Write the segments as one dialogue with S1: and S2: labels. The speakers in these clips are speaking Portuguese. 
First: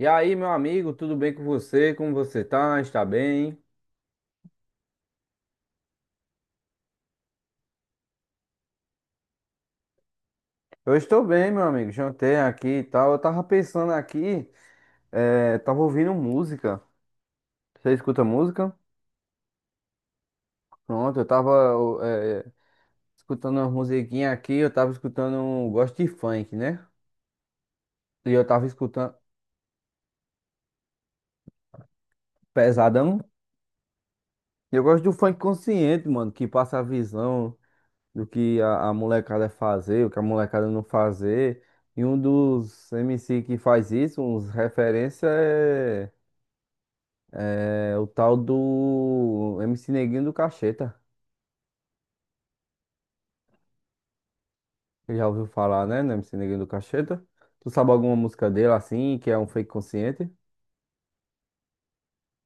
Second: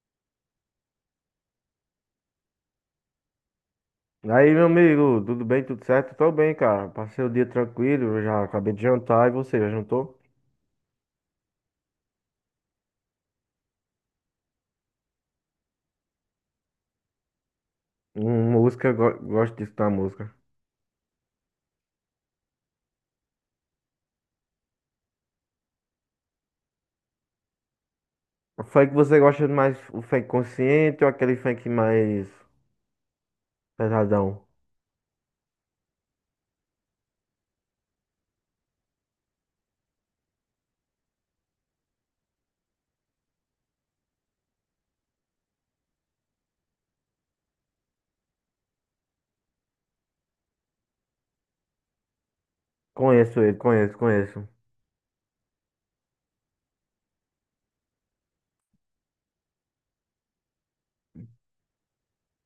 S1: E aí, meu amigo, tudo bem com você? Como você tá? Está bem?
S2: Aí, meu amigo, tudo bem, tudo certo? Tô bem, cara. Passei o dia tranquilo, já acabei de jantar e você, já jantou?
S1: Eu estou bem, meu amigo. Jantei aqui e tal. Eu tava pensando aqui, tava ouvindo música. Você escuta música?
S2: Música, gosto disso da música.
S1: Pronto, eu tava eh, escutando uma musiquinha aqui. Eu tava escutando, gosto de funk, né? E eu
S2: O
S1: tava
S2: funk
S1: escutando
S2: você gosta mais, o funk consciente ou aquele funk mais
S1: pesadão.
S2: pesadão?
S1: E eu gosto do funk consciente, mano, que passa a visão do que a molecada fazer, o que a molecada não fazer. E um dos MC que faz isso, uns referência é. O tal do MC Neguinho do Cacheta.
S2: Conheço ele, conheço, conheço.
S1: Você já ouviu falar, né? No MC Neguinho do Cacheta. Tu sabe alguma música dele assim, que é um fake consciente?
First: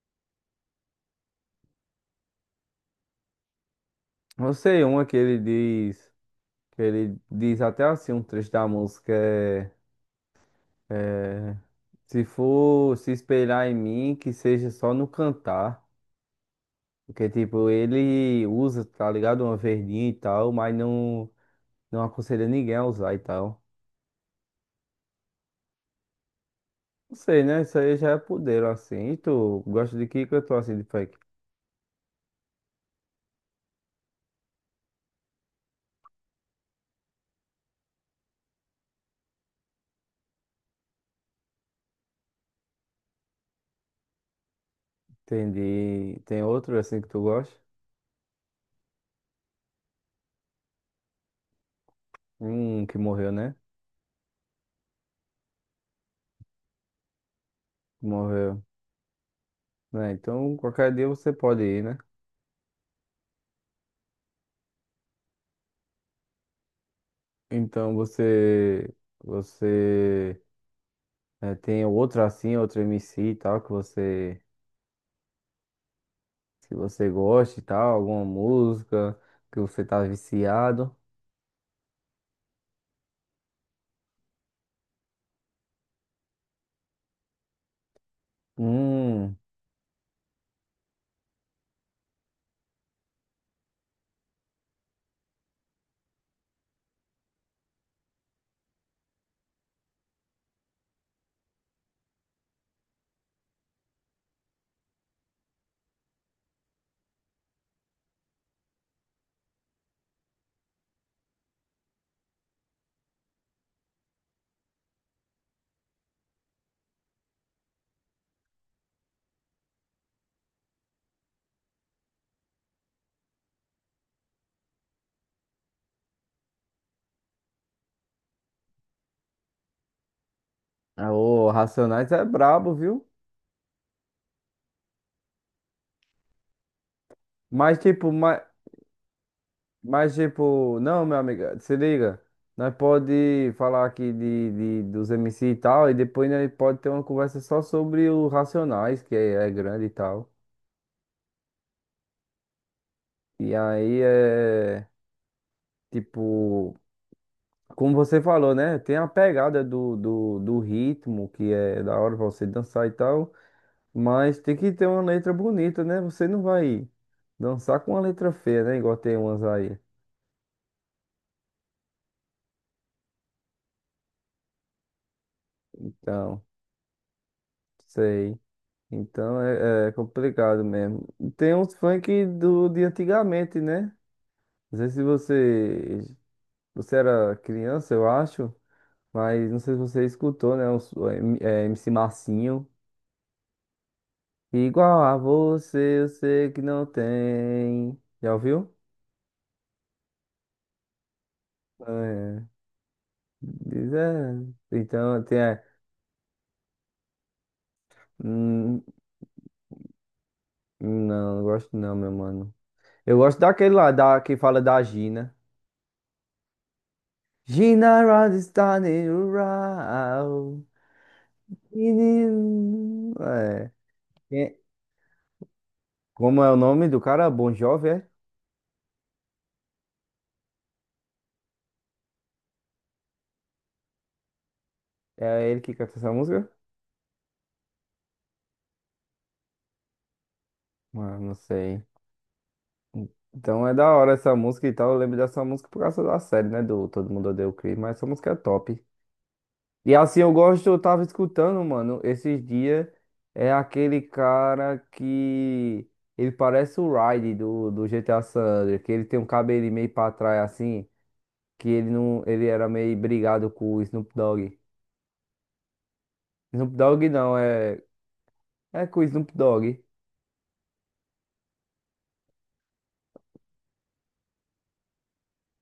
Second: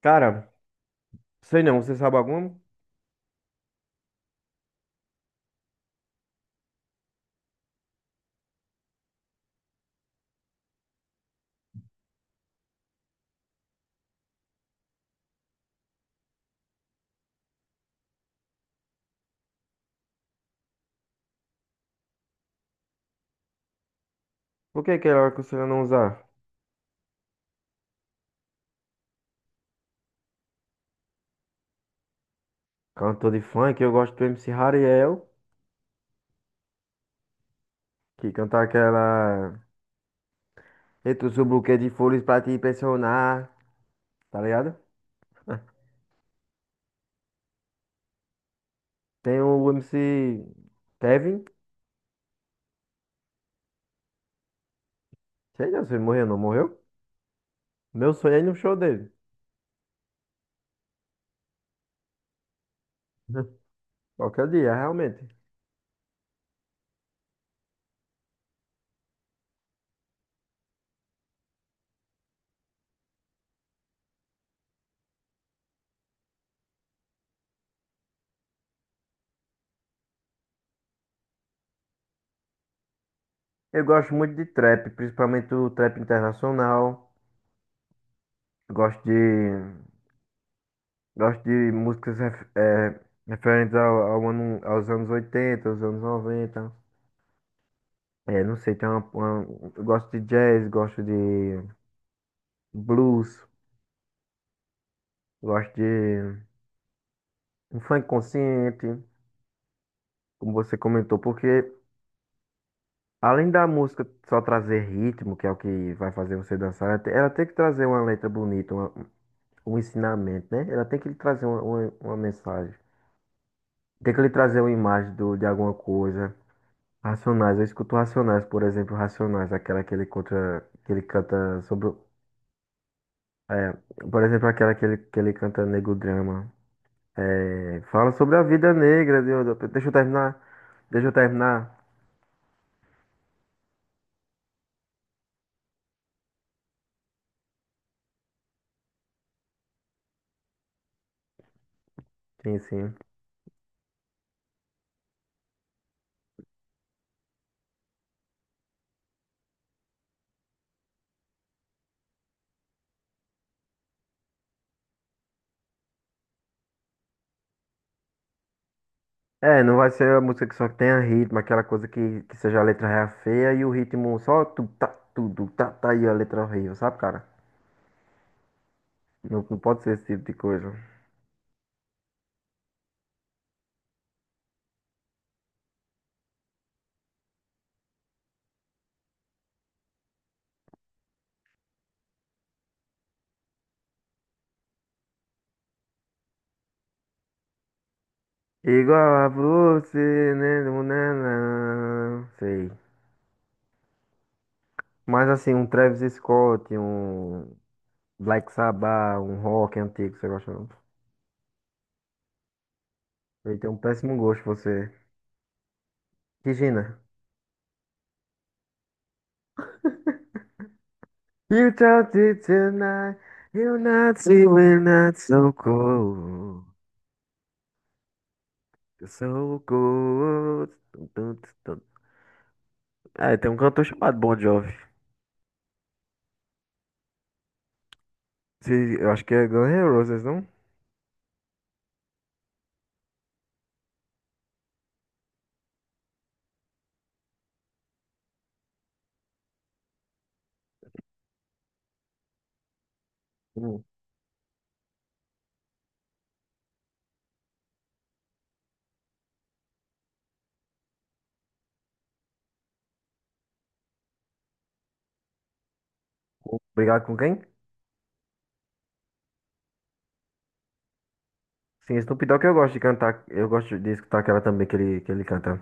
S2: Cara, sei não, você sabe algum?
S1: Eu sei uma que ele diz. Que ele diz até assim, um trecho da música é: se for se espelhar em mim, que seja só no cantar. Porque, tipo, ele usa, tá ligado? Uma verdinha e tal, mas não, não aconselha ninguém a usar e tal.
S2: Por que que ela aconselha não usar?
S1: Não sei, né? Isso aí já é poder, assim. E tu gosta de que cantor assim de funk?
S2: Cantor de funk, eu gosto do MC Hariel, que canta aquela. Entre o seu buquê de flores pra te impressionar, tá ligado?
S1: Entendi. Tem outro assim que tu gosta?
S2: Tem o MC Kevin.
S1: Um que morreu, né?
S2: Sei não, se ele morreu ou não morreu. Meu sonho é ir no
S1: Morreu.
S2: show dele.
S1: Né? Então, qualquer dia você pode ir, né?
S2: Qualquer dia, realmente.
S1: Então, você. Você. Tem outro assim, outro MC e tal, que você. Que você gosta e tal, alguma música que você tá viciado.
S2: Eu gosto muito de trap, principalmente o trap internacional. Gosto
S1: Hum.
S2: de, gosto de músicas referentes ao, ano, aos anos 80, aos anos 90. É, não sei, tem uma, eu gosto de jazz, gosto de blues, gosto de um funk consciente, como você comentou, porque além da música só trazer ritmo, que é o que vai fazer você dançar, ela ela tem que trazer uma letra bonita, um ensinamento, né? Ela tem que lhe trazer uma mensagem. Tem que lhe trazer uma imagem de alguma coisa. Racionais, eu escuto Racionais, por exemplo, Racionais, aquela que ele conta, que ele
S1: Ah, o
S2: canta sobre,
S1: Racionais é brabo, viu?
S2: é, por exemplo, aquela que ele canta Negro Drama.
S1: Mas,
S2: É, fala
S1: tipo,
S2: sobre
S1: mas,
S2: a vida negra, deixa eu
S1: Mas
S2: terminar,
S1: tipo, não,
S2: deixa eu
S1: meu amigo, se
S2: terminar.
S1: liga. Nós pode falar aqui dos MC e tal, e depois nós pode ter uma conversa só sobre os Racionais, que é grande e tal.
S2: Sim, sim.
S1: E aí é tipo, como você falou, né? Tem a pegada do ritmo, que é da hora pra você dançar e tal, mas tem que ter uma letra bonita, né? Você não vai dançar com uma letra feia, né? Igual tem umas
S2: É, não
S1: aí.
S2: vai ser a música que só tenha ritmo, aquela coisa que seja a letra ré feia e o ritmo só tu tá tudo tá tá e a
S1: Então,
S2: letra horrível, sabe, cara?
S1: sei. Então
S2: Não, não pode
S1: é
S2: ser esse tipo de
S1: complicado
S2: coisa.
S1: mesmo. Tem uns funk do, de antigamente, né? Não sei se você, você era criança, eu acho, mas não sei se você escutou, né? Uns, MC Marcinho. Igual a você, eu sei que não tem. Já ouviu?
S2: Igual a você, né, não, né, não,
S1: É,
S2: sei.
S1: diz, é. Então
S2: Mas
S1: tem.
S2: assim,
S1: É,
S2: um Travis Scott, um Black
S1: hum,
S2: Sabbath, um rock antigo, você gosta não?
S1: não, não gosto não, meu mano. Eu gosto
S2: Ele tem
S1: daquele
S2: um
S1: lá,
S2: péssimo
S1: da, que
S2: gosto,
S1: fala da
S2: você.
S1: Gina.
S2: Regina.
S1: Gina Rod está in
S2: You talk to
S1: Menino.
S2: tonight,
S1: É.
S2: you're not see
S1: Quem-
S2: we're not so
S1: Como é o
S2: cold.
S1: nome do cara? Bon Jovi, é?
S2: Eu sou good. Tum, tum, tum, tum. É, tem um cantor chamado Bon Jovi.
S1: É ele que canta essa música?
S2: Eu acho que é Guns N' Roses, não?
S1: Mano, não sei. Então é da hora essa música e tal. Eu lembro dessa música por causa da série, né? Do Todo Mundo Odeia o Chris, mas essa música é top. E assim, eu gosto, eu tava escutando, mano, esses dias. É
S2: Hum.
S1: aquele cara que. Ele parece o Raiden do GTA San Andreas, que ele tem um cabelinho meio pra trás assim, que ele não, ele era meio brigado com o Snoop Dogg. Snoop
S2: Obrigado
S1: Dogg
S2: com
S1: não,
S2: quem?
S1: é. É com o Snoop Dogg?
S2: Sim, Snoop Dogg eu gosto de cantar. Eu gosto de escutar aquela também que ele canta.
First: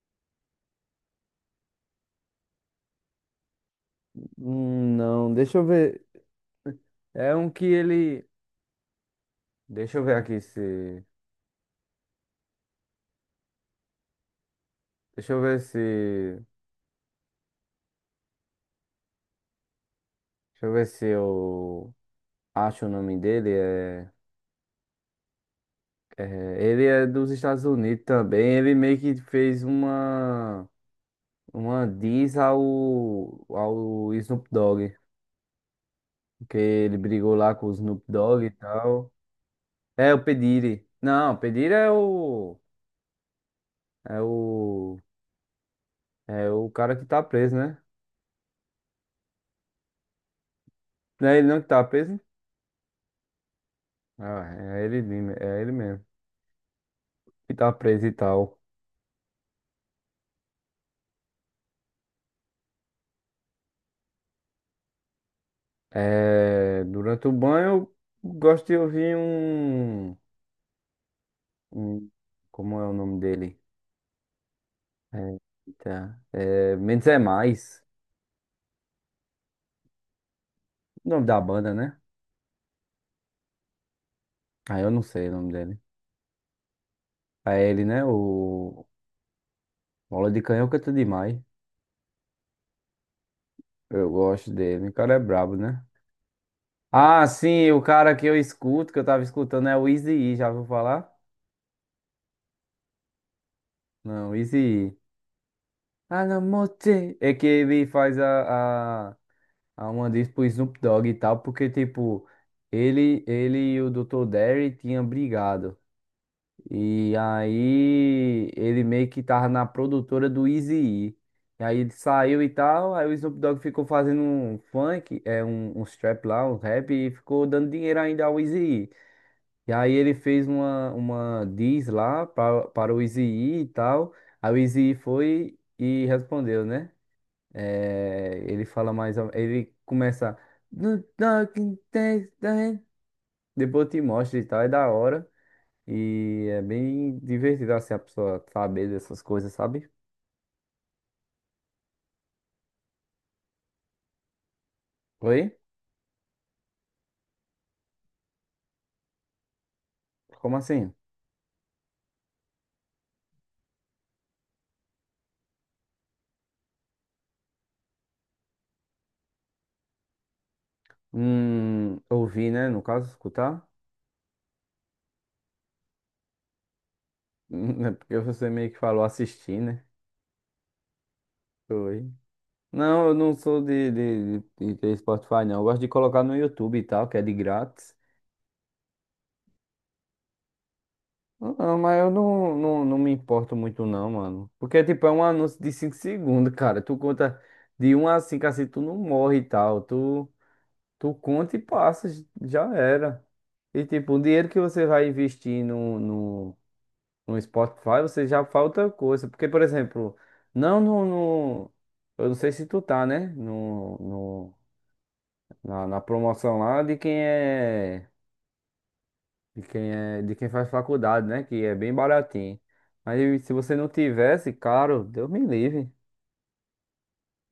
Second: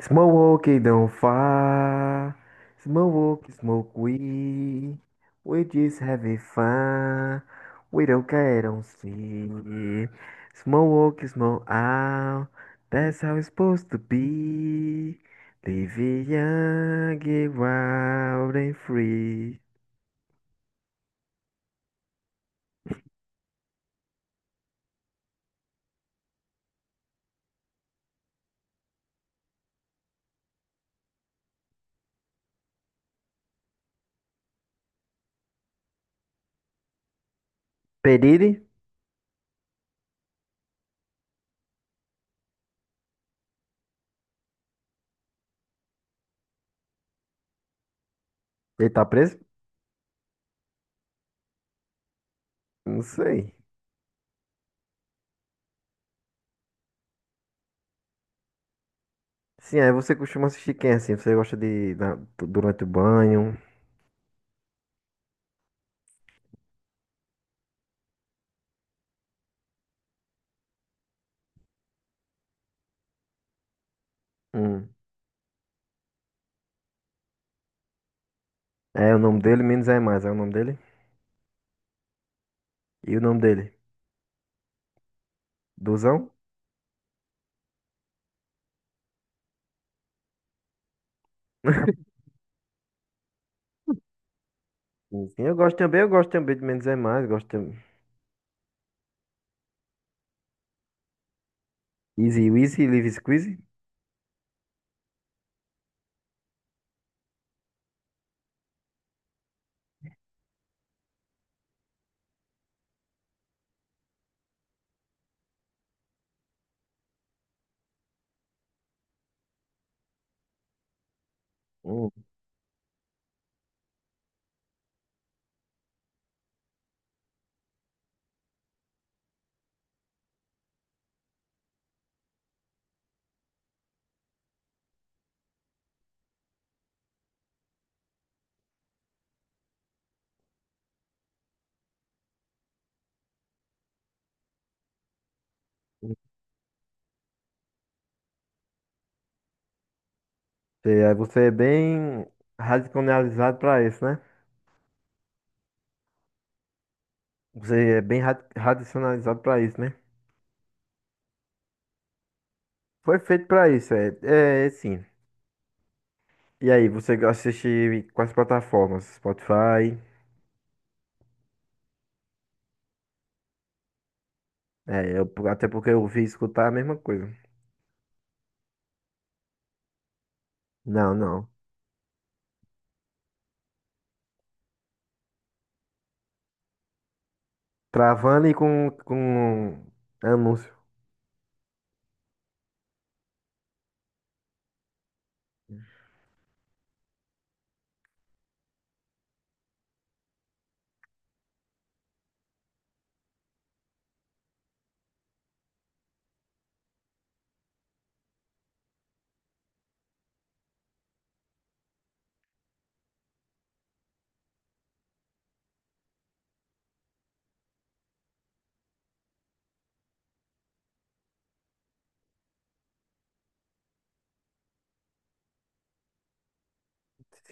S2: Smoke, don't fire. Smoke, smoke we.
S1: Não, deixa
S2: We
S1: eu
S2: just
S1: ver.
S2: having
S1: É
S2: fun.
S1: um que
S2: We
S1: ele.
S2: don't care, don't
S1: Deixa eu
S2: see.
S1: ver aqui se.
S2: Smoke, smoke out. That's how it's supposed to be.
S1: Deixa eu ver
S2: Live
S1: se.
S2: young, get wild and free.
S1: Deixa eu ver se eu acho o nome dele. Ele é dos Estados Unidos também. Ele meio que fez uma. Uma diss ao Snoop Dogg. Porque ele brigou lá com o Snoop Dogg e
S2: Pedire?
S1: tal. É o P. Diddy. Não, o P. Diddy é o. É o. É o cara que tá preso, né?
S2: Ele tá preso?
S1: Não é ele não que tá preso?
S2: Não sei.
S1: Ah, é ele, mesmo, é ele mesmo. Que tá preso e tal.
S2: Sim, aí você costuma assistir quem assim? Você gosta durante o banho?
S1: É, durante o banho, eu gosto de ouvir um. Como é o nome dele?
S2: Hum.
S1: É, eita, Menos é Mais.
S2: É o nome dele, menos é mais. É o nome dele?
S1: O nome da banda, né?
S2: E o nome dele?
S1: Ah, eu não sei o nome dele.
S2: Duzão?
S1: É ele, né? O Bola de Canhão canta demais. Eu gosto dele. O cara é
S2: Sim, sim.
S1: brabo, né?
S2: Eu gosto também de Menos é
S1: Ah,
S2: Mais, gosto
S1: sim,
S2: também.
S1: o cara que eu escuto, que eu tava escutando, é o Eazy-E, já ouviu falar?
S2: Easy Wheezy, Live Squeezy?
S1: Não, Eazy-E. Ah, não, mote. É que ele faz a uma diz pro Snoop Dogg e tal, porque, tipo, ele e o Dr. Dre tinham brigado. E aí ele meio que tava na produtora do Eazy-E. E aí ele
S2: Hum.
S1: saiu e tal, aí o Snoop Dogg ficou fazendo um funk, é um strap lá, um rap, e ficou dando dinheiro ainda ao Eazy-E. E aí ele fez uma diss lá para o Eazy-E e tal. Aí o Eazy-E foi e respondeu, né? É, ele fala mais. Ele começa. "No talking test, eh", depois te mostra e tal, é da hora. E é bem divertido assim a pessoa saber dessas coisas, sabe?
S2: Sei, aí você é bem radicalizado pra isso, né?
S1: Oi?
S2: Você é bem radicionalizado pra isso, né?
S1: Como assim?
S2: Foi feito pra isso, é, é, é sim. E aí, você assiste em quais plataformas? Spotify?
S1: Ouvir, né? No caso, escutar?
S2: É, eu, até porque eu ouvi escutar a mesma coisa.
S1: É porque você meio que falou assistir, né?
S2: Não, não.
S1: Oi. Não, eu não sou de ter Spotify, não. Eu gosto de colocar no YouTube e tal, que é de grátis.
S2: Travando e com anúncio.
S1: Não, não, mas eu não, não, não me importo muito não, mano. Porque, tipo, é um anúncio de 5 segundos, cara. Tu conta de um a 5 assim, tu não morre e tal. Tu, tu conta e passa, já era. E, tipo, o dinheiro que você vai investir no Spotify, você já falta coisa. Porque, por exemplo, não no, no... Eu não sei se tu tá, né? No, no, na, na promoção lá de quem é... De quem é, de quem faz faculdade, né? Que é bem baratinho. Mas se você não tivesse, caro, Deus me livre.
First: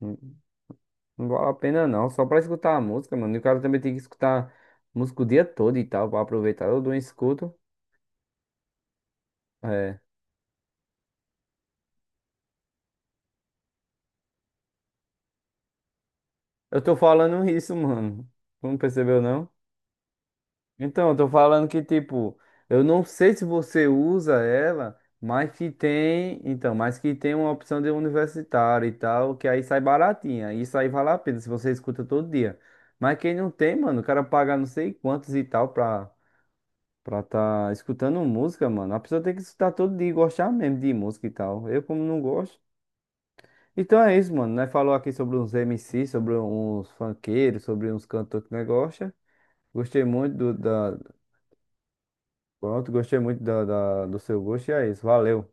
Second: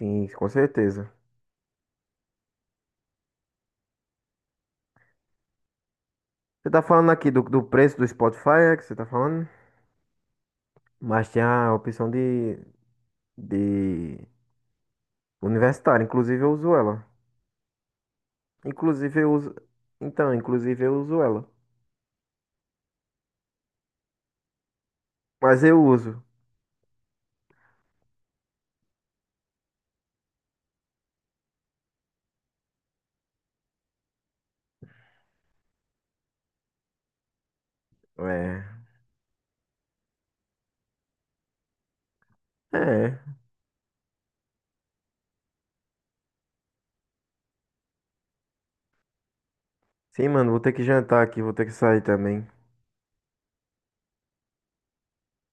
S1: Não
S2: com certeza.
S1: não vale a pena não. Só pra escutar a música, mano. E o cara também tem que escutar música o dia todo e tal, pra aproveitar.
S2: Você
S1: Eu
S2: tá
S1: dou um
S2: falando aqui do,
S1: escuto.
S2: do preço do Spotify, é que você tá falando?
S1: É.
S2: Mas tem a opção de universitário. Inclusive eu uso
S1: Eu tô
S2: ela.
S1: falando isso, mano. Não percebeu,
S2: Inclusive eu
S1: não?
S2: uso. Então, inclusive eu
S1: Então, eu
S2: uso
S1: tô
S2: ela.
S1: falando que, tipo, eu não sei se você usa ela, mas
S2: Mas
S1: que
S2: eu uso.
S1: tem, então, mas que tem uma opção de universitário e tal, que aí sai baratinha. Isso aí vale a pena se você escuta todo dia. Mas quem não tem, mano, o cara paga não sei quantos e tal pra, pra tá escutando
S2: É.
S1: música, mano. A pessoa tem que escutar todo dia e gostar mesmo de música e tal. Eu, como não gosto.
S2: É.
S1: Então é isso, mano. Nós falou aqui sobre uns MC, sobre uns funkeiros, sobre uns cantores que nós gosta. Gostei
S2: Sim,
S1: muito
S2: mano,
S1: do,
S2: vou ter que
S1: da,
S2: jantar aqui, vou ter que sair também.
S1: Pronto, gostei muito do seu gosto e é isso. Valeu.